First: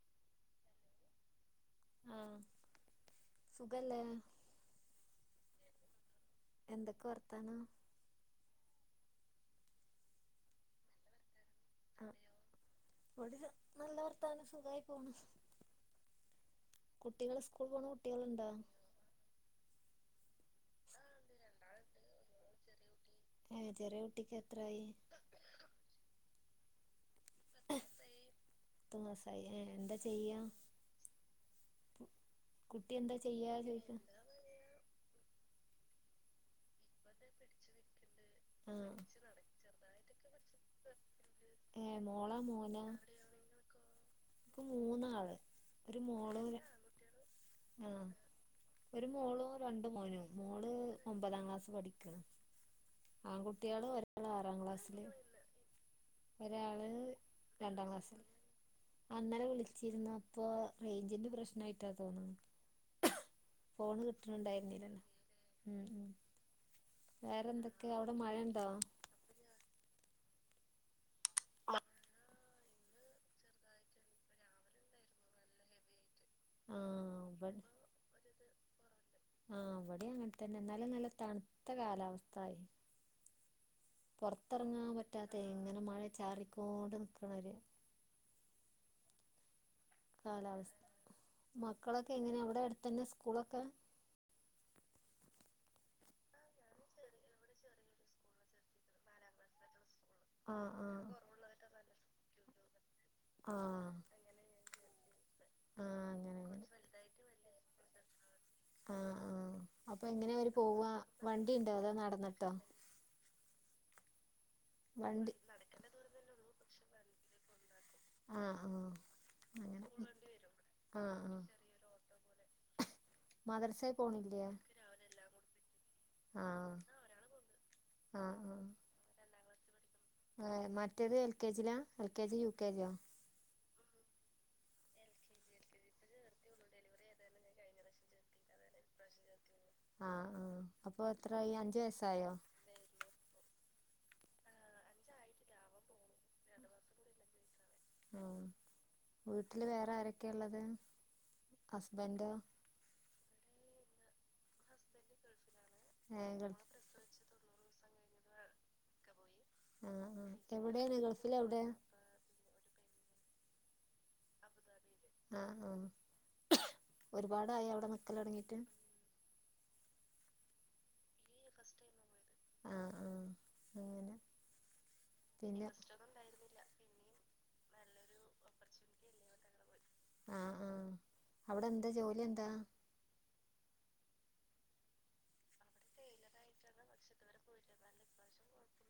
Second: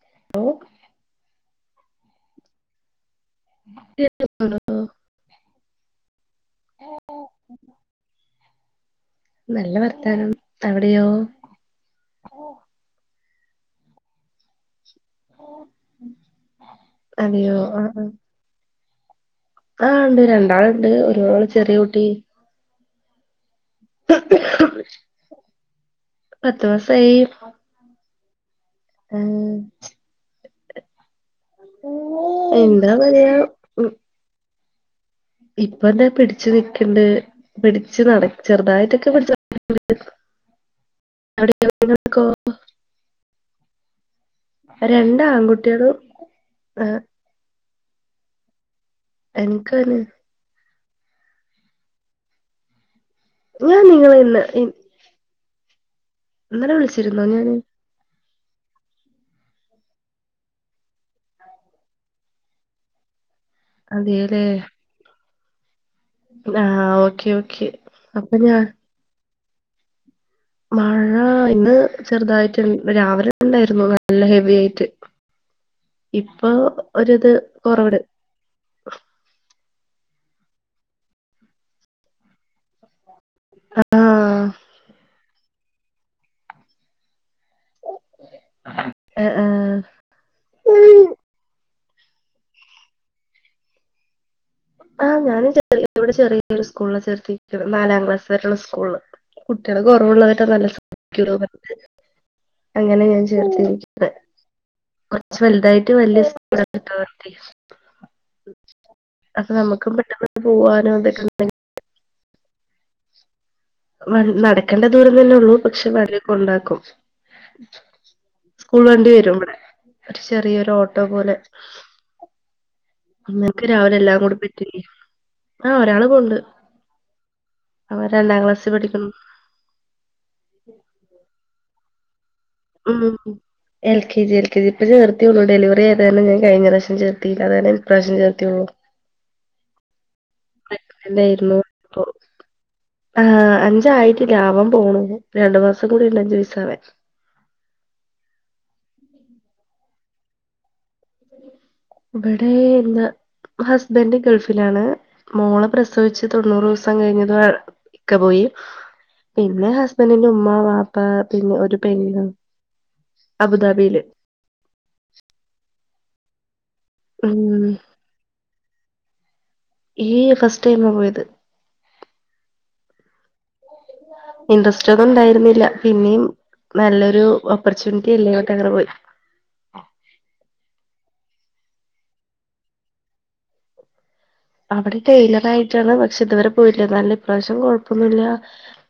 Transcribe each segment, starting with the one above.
[unintelligible] ആഹ് സുഖല്ലേ ആണല്ലോ എന്തൊക്കെ വർത്താനം നല്ല വർത്താനം അവിടെയോ ആഹ് ഇവിടെയും നല്ല വർത്തനം സുഖായി പോണ് കുട്ടികള് അതെയോ സ്കൂളിപോണെ കുട്ടികളിണ്ടാ ആഹ് ഇണ്ട് രണ്ടാള് ണ്ട് ഒരാള് ചെറിയ കുട്ടി ഏഹ് ചെറിയ കുട്ടിക്ക് എത്രായി പത്തു മാസായി പത്തു ആ, മാസായി ഏഹ് എന്താ ചെയ്യാ കുട്ടി എന്താ പറയാ ചെയ്യാ ഉം ചോയ്ക്ക ഇപ്പ ദേ പിടിച്ചു നിക്ക്ണ്ട് പിടിച്ചു നട ആഹ് ചെറുതായിട്ടൊക്കെ പിടിച്ചു നട [unintelligible] അവിടെയോ? ഏഹ് നിങ്ങൾക്കോ മോളാ മോനാ ഇക്ക് രണ്ട് മൂന്നാള് ആൺകുട്ടികളും ഒരു മോള് ഏഹ് ആഹ് ഒരു മോളു രണ്ട് എനിക്കന്നെ മോനും മോള് ഒമ്പതാം ക്ലാസ് പഠിക്ക ഞാൻ ആൺകുട്ടികള് നിങ്ങളെ ഒരാള് ഇന്ന് ആറാം ക്ലാസ്സില് ഇന്നലെ ഒരാള് വിളിച്ചിരുന്നോ ഞാന് രണ്ടാം ക്ലാസ്സില് ആഹ് ഇന്നലെ വിളിച്ചിരിന്നു അപ്പൊ റേഞ്ചിന്റെ പ്രശ്നായിട്ടാ തോന്ന ഫോണ് അതേല്ലേ കിട്ടണണ്ടായിരുന്നില്ലല്ലൊ ഉം ഉം ആഹ് ഓക്കെ ഓക്കെ വേറെന്തൊക്കെ അവിടെ മഴ അപ്പൊ ഞാൻ ണ്ടോ മഴ ഇന്ന് ചെറുതായിട്ട് രാവിലെ ഉണ്ടായിരുന്നു നല്ല ഹെവി ആയിട്ട് ഇപ്പൊ ഒരു ആഹ് ഇത് ഇവ കൊറവിട് ആഹ് ഇവിടെ അങ്ങനൻ തന്നെ ന്നാലും നല്ല തണുത്ത കാലാവസ്ഥായി ആണോ പൊറത്തെറങ്ങാൻ പറ്റാത്ത ഇങ്ങനെ മഴ ചാറിക്കൊണ്ട് നിക്കണൊരു ആഹ് ആ കാലാവസ് മക്കളൊക്കെ എങ്ങനെയാ അവിടെ അടുത്തന്നെയാ സ്ക്കൂളൊക്കെ ആ ഞാനും [unintelligible] ഇവിടെ ചെറിയൊരു സ്കൂള് ചേർത്തിട്ട് നാലാം ക്ലാസ്സ് വരെയുള്ള സ്ക്കൂള് കുട്ടികള് കൊറവുള്ളത് ആഹ് ആഹ് [unintelligible] അങ്ങനെ ഞാൻ ആഹ് ചേർത്തിരിക്കുന്നെ കൊറച്ചു വലുതായിട്ട് ആഹ് വല്ല്യ സ് അങ്ങനെ അങ്ങനെ [unintelligible] ആഹ് ആഹ് നമുക്കും അപ്പൊ എങ്ങനെ പെട്ടെന്ന് അവര് പോവാനോ പോവാ വണ്ടിയിണ്ടോ അതോ നടന്ന്ട്ടോ വന് നടക്കേണ്ട ദൂരം വണ്ടി തന്നെ ഉള്ളൂ പക്ഷെ വ [unintelligible] കൊണ്ടാക്കും ആഹ് ആഹ് സ്കൂൾ വണ്ടി വരും ഇവിടെ അങ്ങനെ ഒരു ചെറിയൊരു ഓട്ടോ ആഹ് പോലെ ആഹ് ഇങ്ങൾക്ക് മദ്രസേ രാവിലെ എല്ലാം കൂടി പോണില്ലേ പറ്റില്ലേ ആ ഒരാള് പോവുണ്ട് ആഹ് അവൻ രണ്ടാം ക്ലാസ്സിൽ പഠിക്കുന്നു ഏ മറ്റേത് എൽ കെ ജി ലാ L K G U K ജിയോ ഉം എൽ കെ ജി എൽകെജി ഇപ്പ ചേർത്ത്യൊള്ളൂ ഡെലിവറി ആയതാര്ണം ഞാൻ കഴിഞ്ഞ പ്രാവ്ശ്യം ചേർത്തീല്ലാ അതായത് ഇപ്രാവ്ശ്യം ചേർത്ത്യൊള്ളൂ ആഹ് ആഹ് അപ്പൊ എത്രായി അഞ്ച് വയസായോ ആഹ് അഞ്ചായിട്ടില്ല ആവാൻ പോണു രണ്ട് മാസം കൂടിണ്ട് അഞ്ച് വയസ്സാവാൻ ആഹ് വീട്ടിൽ വേറാരക്കെള്ളത് ബടെ ന്നാ ഹസ്ബൻഡ് ഗൾഫിലാണ് മോളെ പ്രസ സവിച്ച് നമ്മള് തൊണ്ണൂറോവസം കഴിഞ്ഞത് ഇക്ക പോയി പിന്നെ പോയി ആഹ് ആഹ് ഹസ്ബൻ്റിന്റെ ഉമ്മ വാപ്പ എവിടെയാണ് ഗൾഫില് പിന്നെ എവിടെയാ ഒരു പെണ്ണ് അബുദാബീൽ ആഹ് ആഹ് ഉം ഒരുപാടായോ അവ്ടെ നിക്കലൊട്ങ്ങീട്ട് ഈ ഫസ്റ്റ് ടൈമാ പോയത് ആഹ് ആഹ് അങ്ങനെ ഇൻട്രസ്റ്റ് ട് ണ്ടായ്ര്ന്നില്ല പിന്നെയും നല്ലൊരു ഓപ്പർച്ചൂണിറ്റി അല്ലേറ്ഞ്ഞ്ട്ട്ങ്ങനെ പോയി ആഹ് ആഹ് അവിടെന്താ ജോലി എന്താ അവിടെ ടെയിലറായിട്ടാണ് പക്ഷെ ഇതുവരെ പോയില്ല എന്നാലും ഇപ്രാവിശ്യം കൊഴ്പ്പൊന്നുല്ല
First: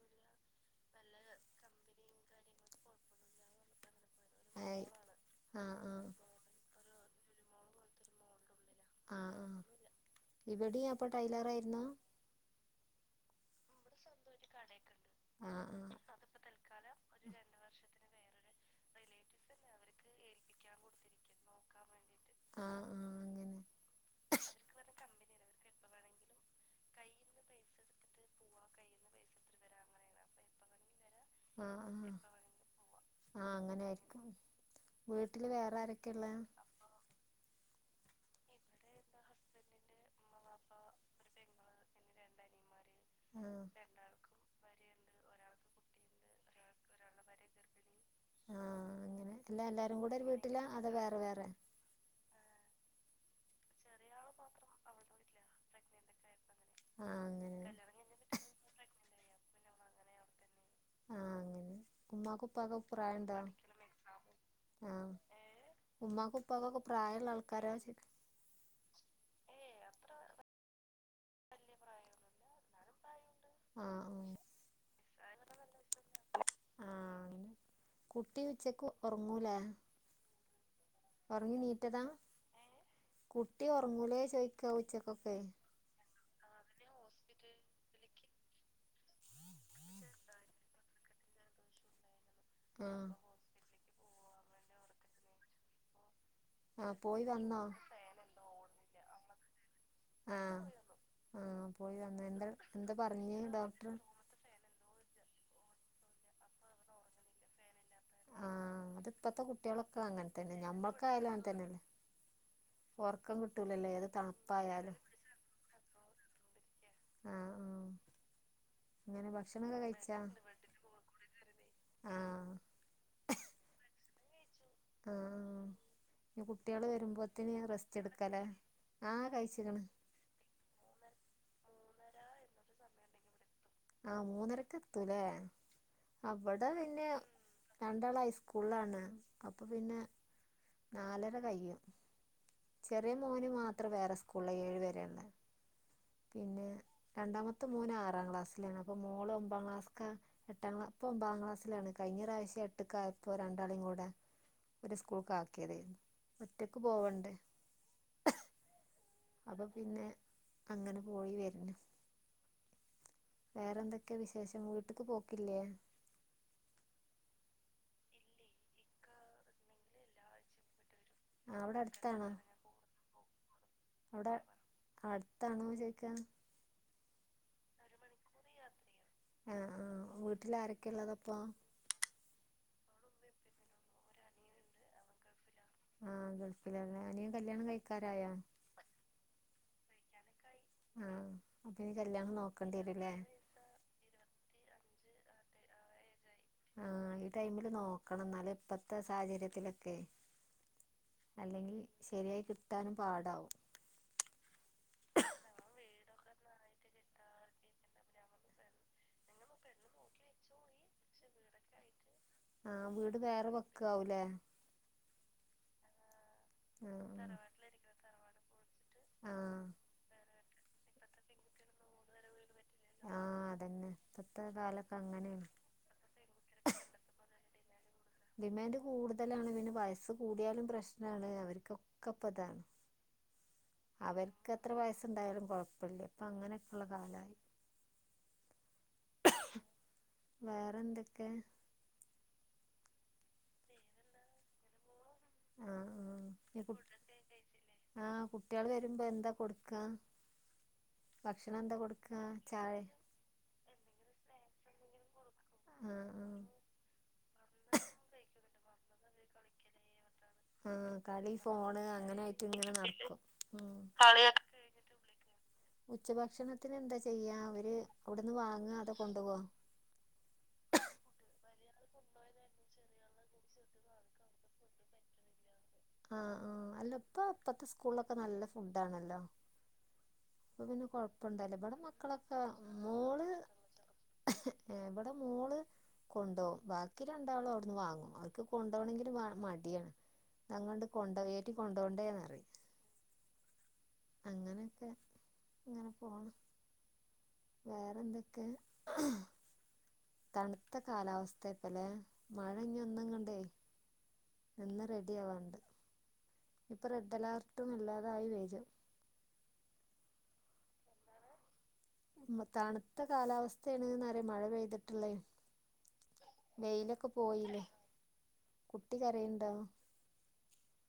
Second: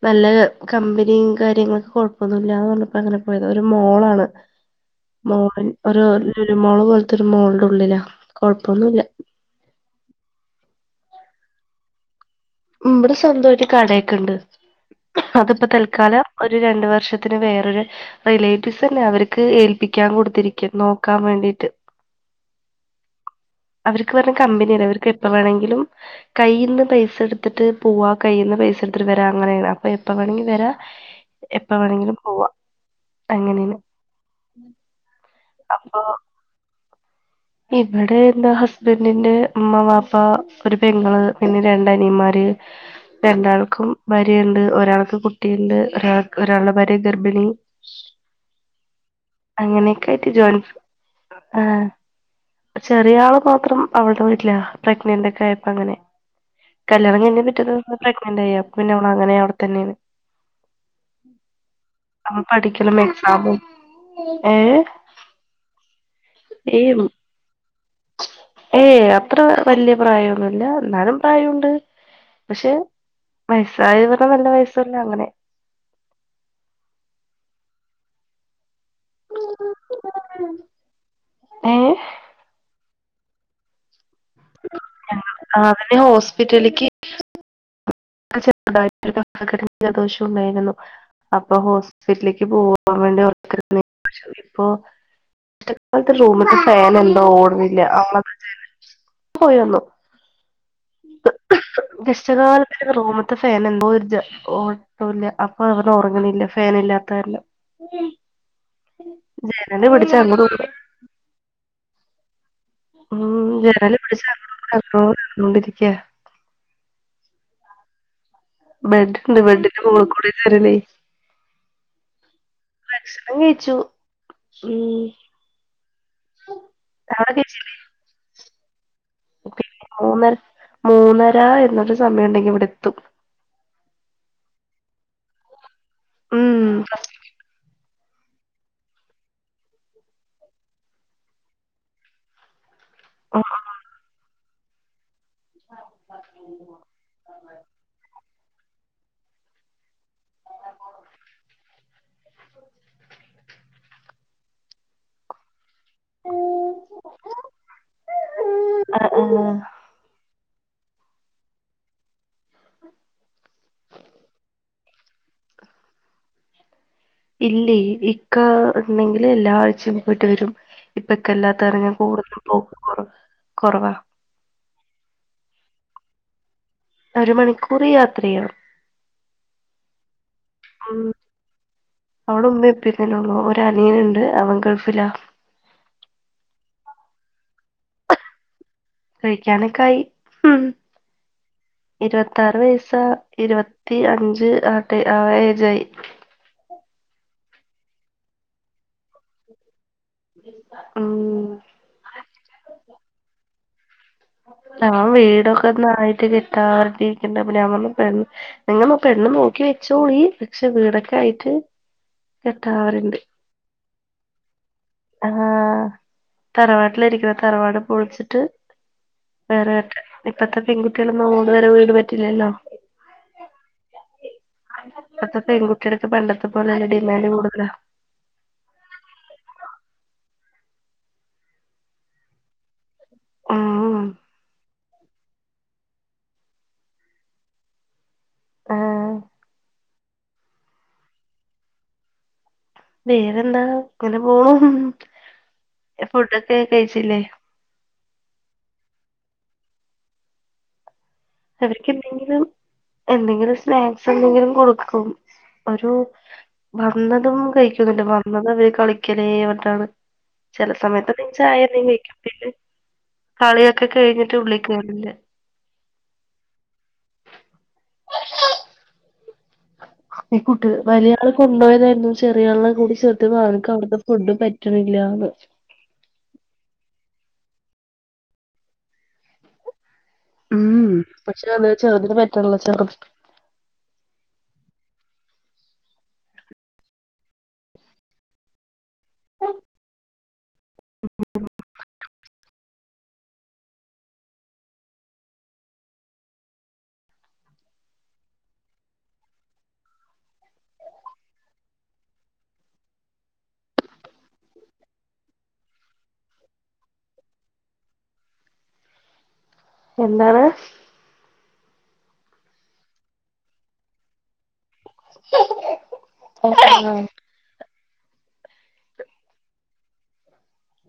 നല്ല കമ്പനിം കാര്യങ്ങളൊക്കെ കൊഴ്പ്പൊന്നുല്ലാർഞ്ഞപ്പങ്ങനെ പോയതാ ഒരു മോളാണ് ആയി മോൾ ആഹ് ഒരു ആഹ് ലുലു മോള് പോല്ത്തൊരു മോൾടുള്ളിലാ കൊഴ്പ്പൊന്നുല്ല ഉള്ളിലാ ആഹ് ഹാ ഇവടീം അപ്പം ടൈലറായ്ര്ന്ന് ഉം ഇബടെ സ്വന്തായ് കടേക്കെണ്ട് ആഹ് ആഹ് ആഹ് അത്പ്പതൽക്കാലം ഒര് രണ്ട് വർഷത്തിന് വേറൊരു റിലേറ്റീവ്സന്നെ അവർക്ക് ഏൽപ്പിക്കാൻ കൊടുത്തിരക്കാ നോക്കാൻ വേണ്ടീട്ട് ആഹ് ആഹ് അങ്ങനെ അവർക്ക് പറ്ഞ്ഞാ കമ്പനി അല്ലേ അവർക്ക് എപ്പ വേണെങ്കിലും കയ്യിന്ന് പൈസെട്ത്ത്ട്ട് പോ പോവാ കയ്യ്ന്ന് പൈസെട്ത്ത്ട്ട് വെരാ അങ്ങനേണ് അപ്പം എപ്പവേണങ്കിൽ വെരാ ആഹ് ആഹ് എപ്പവേണെങ്കിലും പോവാ ആഹ് അങ്ങനെയാണ് അങ്ങനേര്ക്കും വീട്ടില് അപ്പൊ വേറാരെക്കെള്ളേ ഇവിടെ എൻ്റെ ഹസ്ബൻ്റിന്റെ ഇമ്മ, വാപ്പ പ്പാ ഒരു പെങ്ങള് പിന്നെ രണ്ട് അനിയന്മാര് ആഹ് രണ്ടാൾക്കും ഭാര്യ ഉണ്ട് ഒരാൾക്ക് കുട്ടിയുണ്ട് ഒരാൾക്ക് ഒരാള്ടെ ഭാര്യ ഗർഭിണി ആഹ് അങ്ങനെ അല്ല അങ്ങനെ എല്ലാരും ഒക്കെ കൂടെ ഒരു ആയ്ട്ട് വീട്ടിലാ ജോൻസ് അതോ വേറെ വേറെ ആഹ് ചെറിയ ആൾക്കൊ ത്രം അവള്ടെ വീട്ലാ പ്രെഗ്നന്റൊക്കായപ്പങ്ങനെ ആഹ് കല്യാണം കഴ്ഞ്ഞ് അങ്ങനെ പിറ്റേ ദിവസ പ്രെഗ്നെൻ്റായി അപ്പപിന്നെ അവളങ്ങനെ അവ്ടെത്തെന്നേണ് ആഹ് അങ്ങനെ അവൻ ഉമ്മാക്കും ഉപ്പാക്കും പഠിക്കലും പ്രായണ്ടോ എക്സാമും ഏഹ് ആഹ് ഉമ്മാക്കും ഉപ്പാക്കൊക്കെ പ്രായെള്ളാൾക്കാരാ ചോദിക്കാ ഏയ് അത്ര വല്ല്യ പ്രായൊന്നും ഇല്ല എന്നാലും പ്രായണ്ട് ണ്ട് പക്ഷെ ആഹ് വയസ്സായവരെ നല്ല ആഹ് വയസ്സല്ല അങ്ങനെ ആഹ് കുട്ടി ഉച്ചക്ക് ഒറങ്ങൂലേ [unintelligible] ഉറങ്ങി ഏ നീറ്റതാ കുട്ടി ഉറങ്ങൂലേ ചോയ്ക്കാ ഞങ്ങക്ക് ആഹ് അവനെ ഹോസ്പിറ്റെലിക്ക് [unintelligible] ജൽദോഷും [unintelligible] അപ്പൊ ഹോസ് ഹോസ്പിറ്റലിലേക്ക് പോകാൻ ആഹ് വേണ്ടി [inaudible] ഇപ്പൊ [unintelligible] റൂമിൽത്തെ ആഹ് ഫേന് പോയി എന്തോ വന്നോ ഓട്ണില്ല അവളെ പോയി വന്നു ആഹ് ആഹ് പോയി വന്ന് എന്താ എന്താ കഷ്ടകാലത്തിന് പറഞ്ഞ് റൂമ്ത്തെ ഡോക്ടർ ഫേനെന്തോ [unintelligible] ണൂലാ അപ്പം ഇവന് ഒറങ്ങ്ണില്ല ഫേനില്ലാത്ത കാരണം ആഹ് അത് ഇപ്പത്തെ ജനല് കുട്ട്യാളൊക്കെ പിടിച്ച് അങ്ങനത്തന്നെ അങ്ങോട്ടും ഞമ്മക്കായാലും അങ്ങൻ തന്നെല്ലേ ഉം ഉറക്കം കിട്ടൂലല്ലോ ജനല് ഏത് പിടിച്ച് അങ്ങോട്ടും തണുപ്പായാലും ഇങ്ങോട്ടും നടന്നോണ്ടിരിക്ക ആഹ് ആഹ് ഇങ്ങനെ ബെഡ്ണ്ട് ബെഡിന്റെ ഭക്ഷണൊക്കെ മോളിൽ കഴിച്ചാ കൂടെ കേറ്ണേ ആഹ് ഭക്ഷണം കഴിച്ചു ഉം ആഹ് ഇഞ്ഞ് കുട്ട്യാള് അവിടെ വരുമ്പോത്തിന് ഞൻ കഴിച്ചില്ലേ റെസ്റ്റ് എടുക്കല്ലേ ആഹ് കഴിച്ച്ക്ണ് [unintelligible] മൂന്നര എന്നൊരു സമയം ഉണ്ടെങ്കിൽ ഇവിടെ എത്തും ആഹ് മൂന്നരക്കെത്തുംല്ലേ ആ ഇവടെ ഉം പിന്നെ രണ്ടാൾ ഹൈസ്കൂളാണ് അപ്പൊ പിന്നെ നാലര കയ്യും ചെറിയ മോന് ആഹ് മാത്രം വേറെ സ്കൂളില ഏഴു വരെള്ള പിന്നെ രണ്ടാമത്തെ മോന് ആറാം ക്ലാസ്സിലാണ് അപ്പൊ മോള് ഒമ്പാം ക്ലാസ്ക്ക എട്ടാം ക്ലാ ഇപ്പൊ ഒമ്പാം ക്ലാസിലാണ് കഴിഞ്ഞ പ്രാവശ്യം എട്ട്ക്കായപ്പോ രണ്ടാളേും കൂടെ ഒരു സ്കൂൾക്ക് ആക്കിയതെന്നു ഒറ്റക്ക് പോവണ്ടേ ആഹ് അപ്പൊ പിന്നെ അങ്ങനെ പോയി വര്ന് വേറെന്തൊക്കെയാ വിശേഷം വീട്ട്ക്ക് പോക്കില്ലേ ഇല്ലേ ഇക്ക ഉണ്ടെങ്കിൽ എല്ലാ ആഴ്ച്ചയും പോയിട്ട് വരും ഇപ്പം ഇക്ക ഇല്ലാത്ത അവിടെ കാരണം അടുത്താണോ കൂടുതലും പോക്ക് കുറവാ അവിടെ അടുത്താണോ ചോയ്ക്കാ ഒരു മണിക്കൂർ കുറേ യാത്രയാണ് ആ ആ വീട്ടിൽ ആരൊക്കെ ഉം ഉള്ളതപ്പോ അവടെ ഉമ്മയും ഉപ്പയും തന്നെള്ളൂ ഒര് അനിയനുണ്ട് അവൻ ഗൾഫിലാണ് ആഹ് ഗൾഫിലാല്ലേ അനിയൻ കല്യാണം കഴിക്കാറായാ കഴിക്കാനൊക്കെ ആയി ആ അപ്പൊ ഇനി കല്യാണം ഇരുപത്താറ് നോക്കേണ്ടി വയസ വരൂല്ലേ ഇരുപ പത്തി അഞ്ച് ആട്ട ആ ഏജായി ആഹ് ഈ ടൈമില് നോക്കണം എന്നാലേ ഇപ്പത്തെ സാഹചര്യത്തിലൊക്കെ ഉം അല്ലെങ്കി ശരിയായി കിട്ടാനും പാടാവും ആൻ വീടൊക്കെ ഒന്നായിട്ട് കെട്ടാർഞ്ഞിട്ടിരിക്ക്ണ്ട് അപ്പം ഞാൻ പർഞ്ഞു പെണ്ണ് നിങ്ങമ്മ പെണ്ണ് നോക്കി വെച്ചോളി പക്ഷെ വീടൊക്കെ ആയിട്ട് ആഹ് കെട്ടാവരുണ്ട് വീട് വേറെ വെക്ക ആവൂലേ ആഹ് തറവാട്ടില ഇരിക്കണ തറവാട് പൊളിച്ചിട്ട് ആ ആ വേറെ കെട്ട ഇപ്പത്തെ പെൺകുട്ടികളൊന്നും ഓട് വരെ വീട് പറ്റില്ലല്ലോ ആഹ് അതന്നെ ഇപ്പത്തെ കാലത്ത് ഇപ്പത്തെ അങ്ങനെയാണ് [unintelligible] പണ്ടത്തെ പോലെ അല്ലെടി ഡിമാൻഡ് കൂടുതലാ ഡിമാൻഡ് കൂടുതലാണ് പിന്നെ വയസ് കൂടിയാലും പ്രശ്നാണ് അവരിക്കൊക്കെ ഇപ്പൊതാണ് ഉം അവർക്ക് എത്ര വയസുണ്ടായാലും കൊഴപ്പമില്ലേ അപ്പൊ അങ്ങനെയൊക്കെള്ള കാലായി ആഹ് വേറെന്തൊക്കെ വേറെന്താ ഇങ്ങനെ പോകുന്നു ആഹ് ആഹ് ഫുഡൊക്കെ ഈ കു കഴിച്ചില്ലേ ആഹ് കുട്ട്യാള് വരുമ്പോ എന്താ കൊടുക്കാ ഭക്ഷണം എന്താ അവർക്ക് കൊടുക്ക എന്തെങ്കിലും ചായ എന്തെങ്കിലും സ്നാക്സ് എന്തെങ്കിലും കൊടുക്കും ഒരു ആ ആ വന്നതും കഴിക്കൊന്നില്ല വന്നത് അവര് കളിക്കലേ വർട്ടാണ് ആ ചെല സമയത്തൊക്കെ കളി ചായ ഫോണ് അങ്ങനായിട്ട് [unintelligible] ഇങ്ങനെ നടക്കും ഉം കളിയൊക്കെ കഴിഞ്ഞിട്ട് ഉള്ളിക്കേറ്ന്നെ [inaudible] ഉച്ചഭക്ഷണത്തിന് എന്താ ചെയ്യാ അവര് അവിടുന്ന് വാങ്ങ അതോ കൊണ്ടൊവോ ഈ കുട്ടിക വലിയ ആള് കൊണ്ടു പോയതായിരുന്നു ചെറിയ ആനെകൂടി ചേർത്ത് വാൻക്ക് അവിടുത്തെ ഫുഡ് പറ്റണില്ലാന്ന് ആഹ് ആഹ് അല്ല ഇപ്പ ഇപ്പത്തെ സ്കൂളിലൊക്കെ നല്ല ഫുഡ് ആണല്ലോ ഇപ്പൊ പിന്നെ പക്ഷെ കൊഴപ്പണ്ടല്ല അത് ഇവിടെ ചെറുതിന് മക്കളൊക്കെ പറ്റണില്ല ചെറുത് മോള് ഏഹ് ഇവിടെ മോള് കൊണ്ടൊകും ബാക്കി രണ്ടാളും അവിടുന്ന് വാങ്ങും അവ ക്ക് കൊണ്ടു പോണങ്കിൽ വ മടിയാണ് അങ്ങൊണ്ട് കൊണ്ടയേറ്റി കൊണ്ടൊണ്ടേന്നറി അങ്ങനെക്കെ അങ്ങനെ പോണം വേറെന്തൊക്കെ തണുത്ത കാലാവസ്ഥപ്പലെ മഴ ഇനി ഒന്നങ്ങണ്ടേ ഇന്ന് റെഡി ആവാണ്ട് ഇപ്പൊ റെഡ് അലർട്ടും അല്ലാതായി വേജും എന്താണ് തണുത്ത കാലാവസ്ഥ ആണ്ന്ന്പറയാ മഴ പെയ്തി ട്ടിള്ള വെയിലൊക്കെ പോയില്ലേ കുട്ടി കരയുണ്ടോ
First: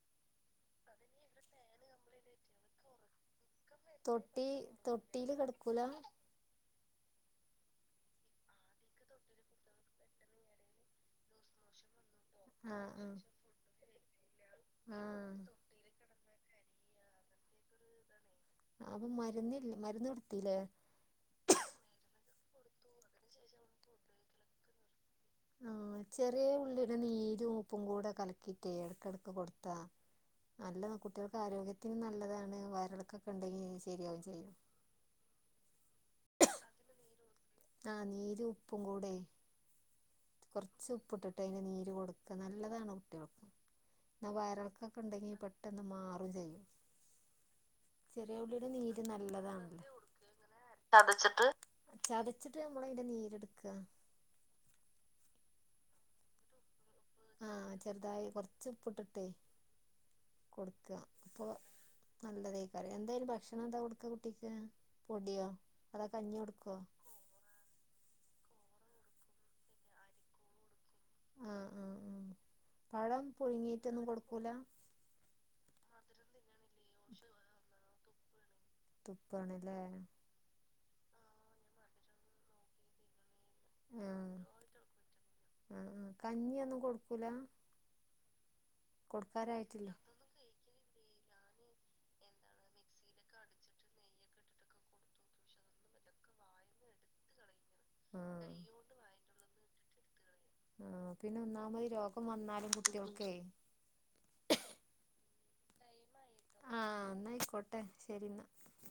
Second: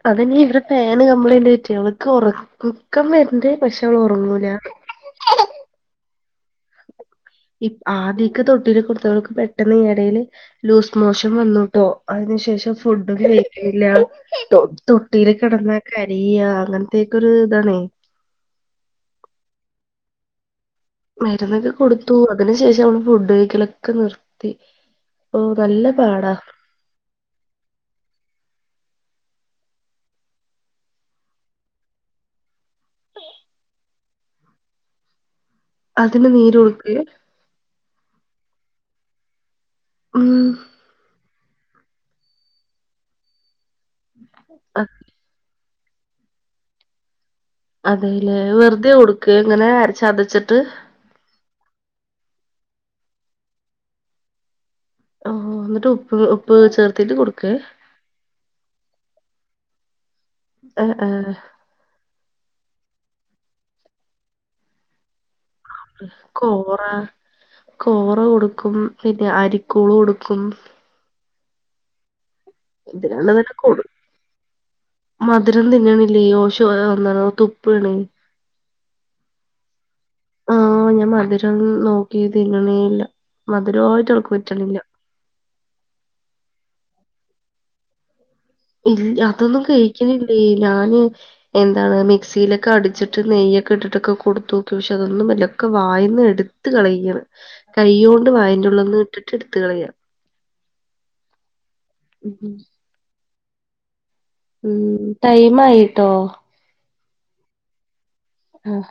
അതനി ഇവിടെ ഫാൻ കമ്പ്ലൈന്റ് ആയിട്ട് അവക്ക് ഉറക്കം വരണ്ട് പക്ഷെ അവള് തൊട്ടി ഉറങ്ങൂല. തൊട്ടിയില് കിടക്കൂല ഇ ആദ്യക്ക തൊട്ടില് കൊടുത്തൾക്ക് പെട്ടെന്ന് ഇടയില് ലൂസ് മോഷൻ വന്നുട്ടോ അതിനുശേഷം ആഹ് ആഹ് ഫുഡും കഴിക്കിണില്ല തൊ തൊട്ടിൽ ആഹ് കിടന്ന കരയ അങ്ങനത്തക്കൊ ഒരു ഇതാണേ അപ്പൊ മരുന്നിൽ മരുന്ന് കൊടുത്തില്ലേ മരുന്നൊക്കെ കൊടുത്തു അതിനു ശേഷം അവള് ഫുഡ് കഴിക്കലൊക്കെ നിർത്തി ഓ നല്ല ആഹ് പാടാ ചെറിയ ഉള്ളീടെ നീരും ഉപ്പും കൂടെ കലക്കിട്ടേ ഇടക്കിടക്ക് കൊടുത്താ നല്ലതാണ് കുട്ടികൾക്ക് ആരോഗ്യത്തിനും നല്ലതാണ് വയറിളക്കൊക്കെ ഉണ്ടെങ്കിൽ ശരിയാകയും ചെയ്യും അതിന് നീറോട്ക്കെ ആഹ് നീര് ഉപ്പും കൂടെ ഉം കുറച്ചു ഉപ്പ്ട്ടിട്ട് അതിന് നീര് കൊടുക്കുക നല്ലതാണ് കുട്ടികൾക്ക് എന്ന വയറിൾക്കൊക്കെ ഉണ്ടെങ്കി പെ പെട്ടന്ന് മാറും ചെയ്യും ചെറിയ അതെല്ലേ ഉള്ളിയുടെ വെറുതെ കൊടുക്ക ഇങ്ങനെ ച്ചതച്ചിട്ട് ചതച്ചിട്ട് ചതച്ചിട്ട് നമ്മലയ്ന്റെ നീരെടുക്കുക ആഹ് ആഹ് എന്നിട്ട് ഉപ്പ് ഉപ്പ് ചേർത്തീട്ട് കൊടുക്കാ ആഹ് ചെറുതായി കുറച്ച് ഉപ്പ് ഇട്ടിട്ടേ ഏ കൊടുക്കുക ഏ അപ്പൊ നല്ലതായിക്കാരം എന്തായാലും ഭക്ഷണം എന്താ കൊടുക്ക കുട്ടിക്ക് പൊടിയോ അതൊക്കെ കഞ്ഞി കൊടുക്കോ കോറ കോറ കൊടുക്കും പിന്നെ അരിക്കൂള് കൊടുക്കും ആഹ് ആഹ് ആഹ് പഴം ഇതിനാണ് തന്നെ കൊടു പുഴുങ്ങിട്ടൊന്നും കൊടുക്കൂല മധുരം തിന്നിണല്ലേ ഓശ ഒണ തുപ്പ്ണേ തുപ്പാണല്ലേ ആഹ് ഞാൻ മധുരം നോക്കി തിന്നണേല്ല മധുരമായിട്ട് അവൾക്ക് പറ്റണില്ല ആഹ് ആഹ് കഞ്ഞി ഒന്നും കൊടുക്കൂല ഇല്ല്യ അതൊന്നും കൊടുക്കാറായിട്ടില്ലേ കഴിക്കുന്നില്ലേ ഞാന് എന്താണ് മിക്സിയിലൊക്കെ അടിച്ചിട്ട് നെയ്യൊക്കെ ഇട്ടിട്ടൊക്കെ കൊടുത്തു നോക്കി പക്ഷെ അതൊന്നും പറ്റണില്ല വായന്ന് എടുത്ത് കളയാണ് കയ്യോണ്ട് വായന്റെ ഉള്ളിന്ന് ഇട്ടിട്ട് എടുത് കളയാ ആഹ് പിന്നെ ഒന്നാമത് രോഗം ഉം വന്നാലും കുട്ടികൾക്കെ ഉം ടൈം ആയിട്ടോ ആഹ് ന്നായിക്കോട്ടെ ശരിന്നാ ആഹ്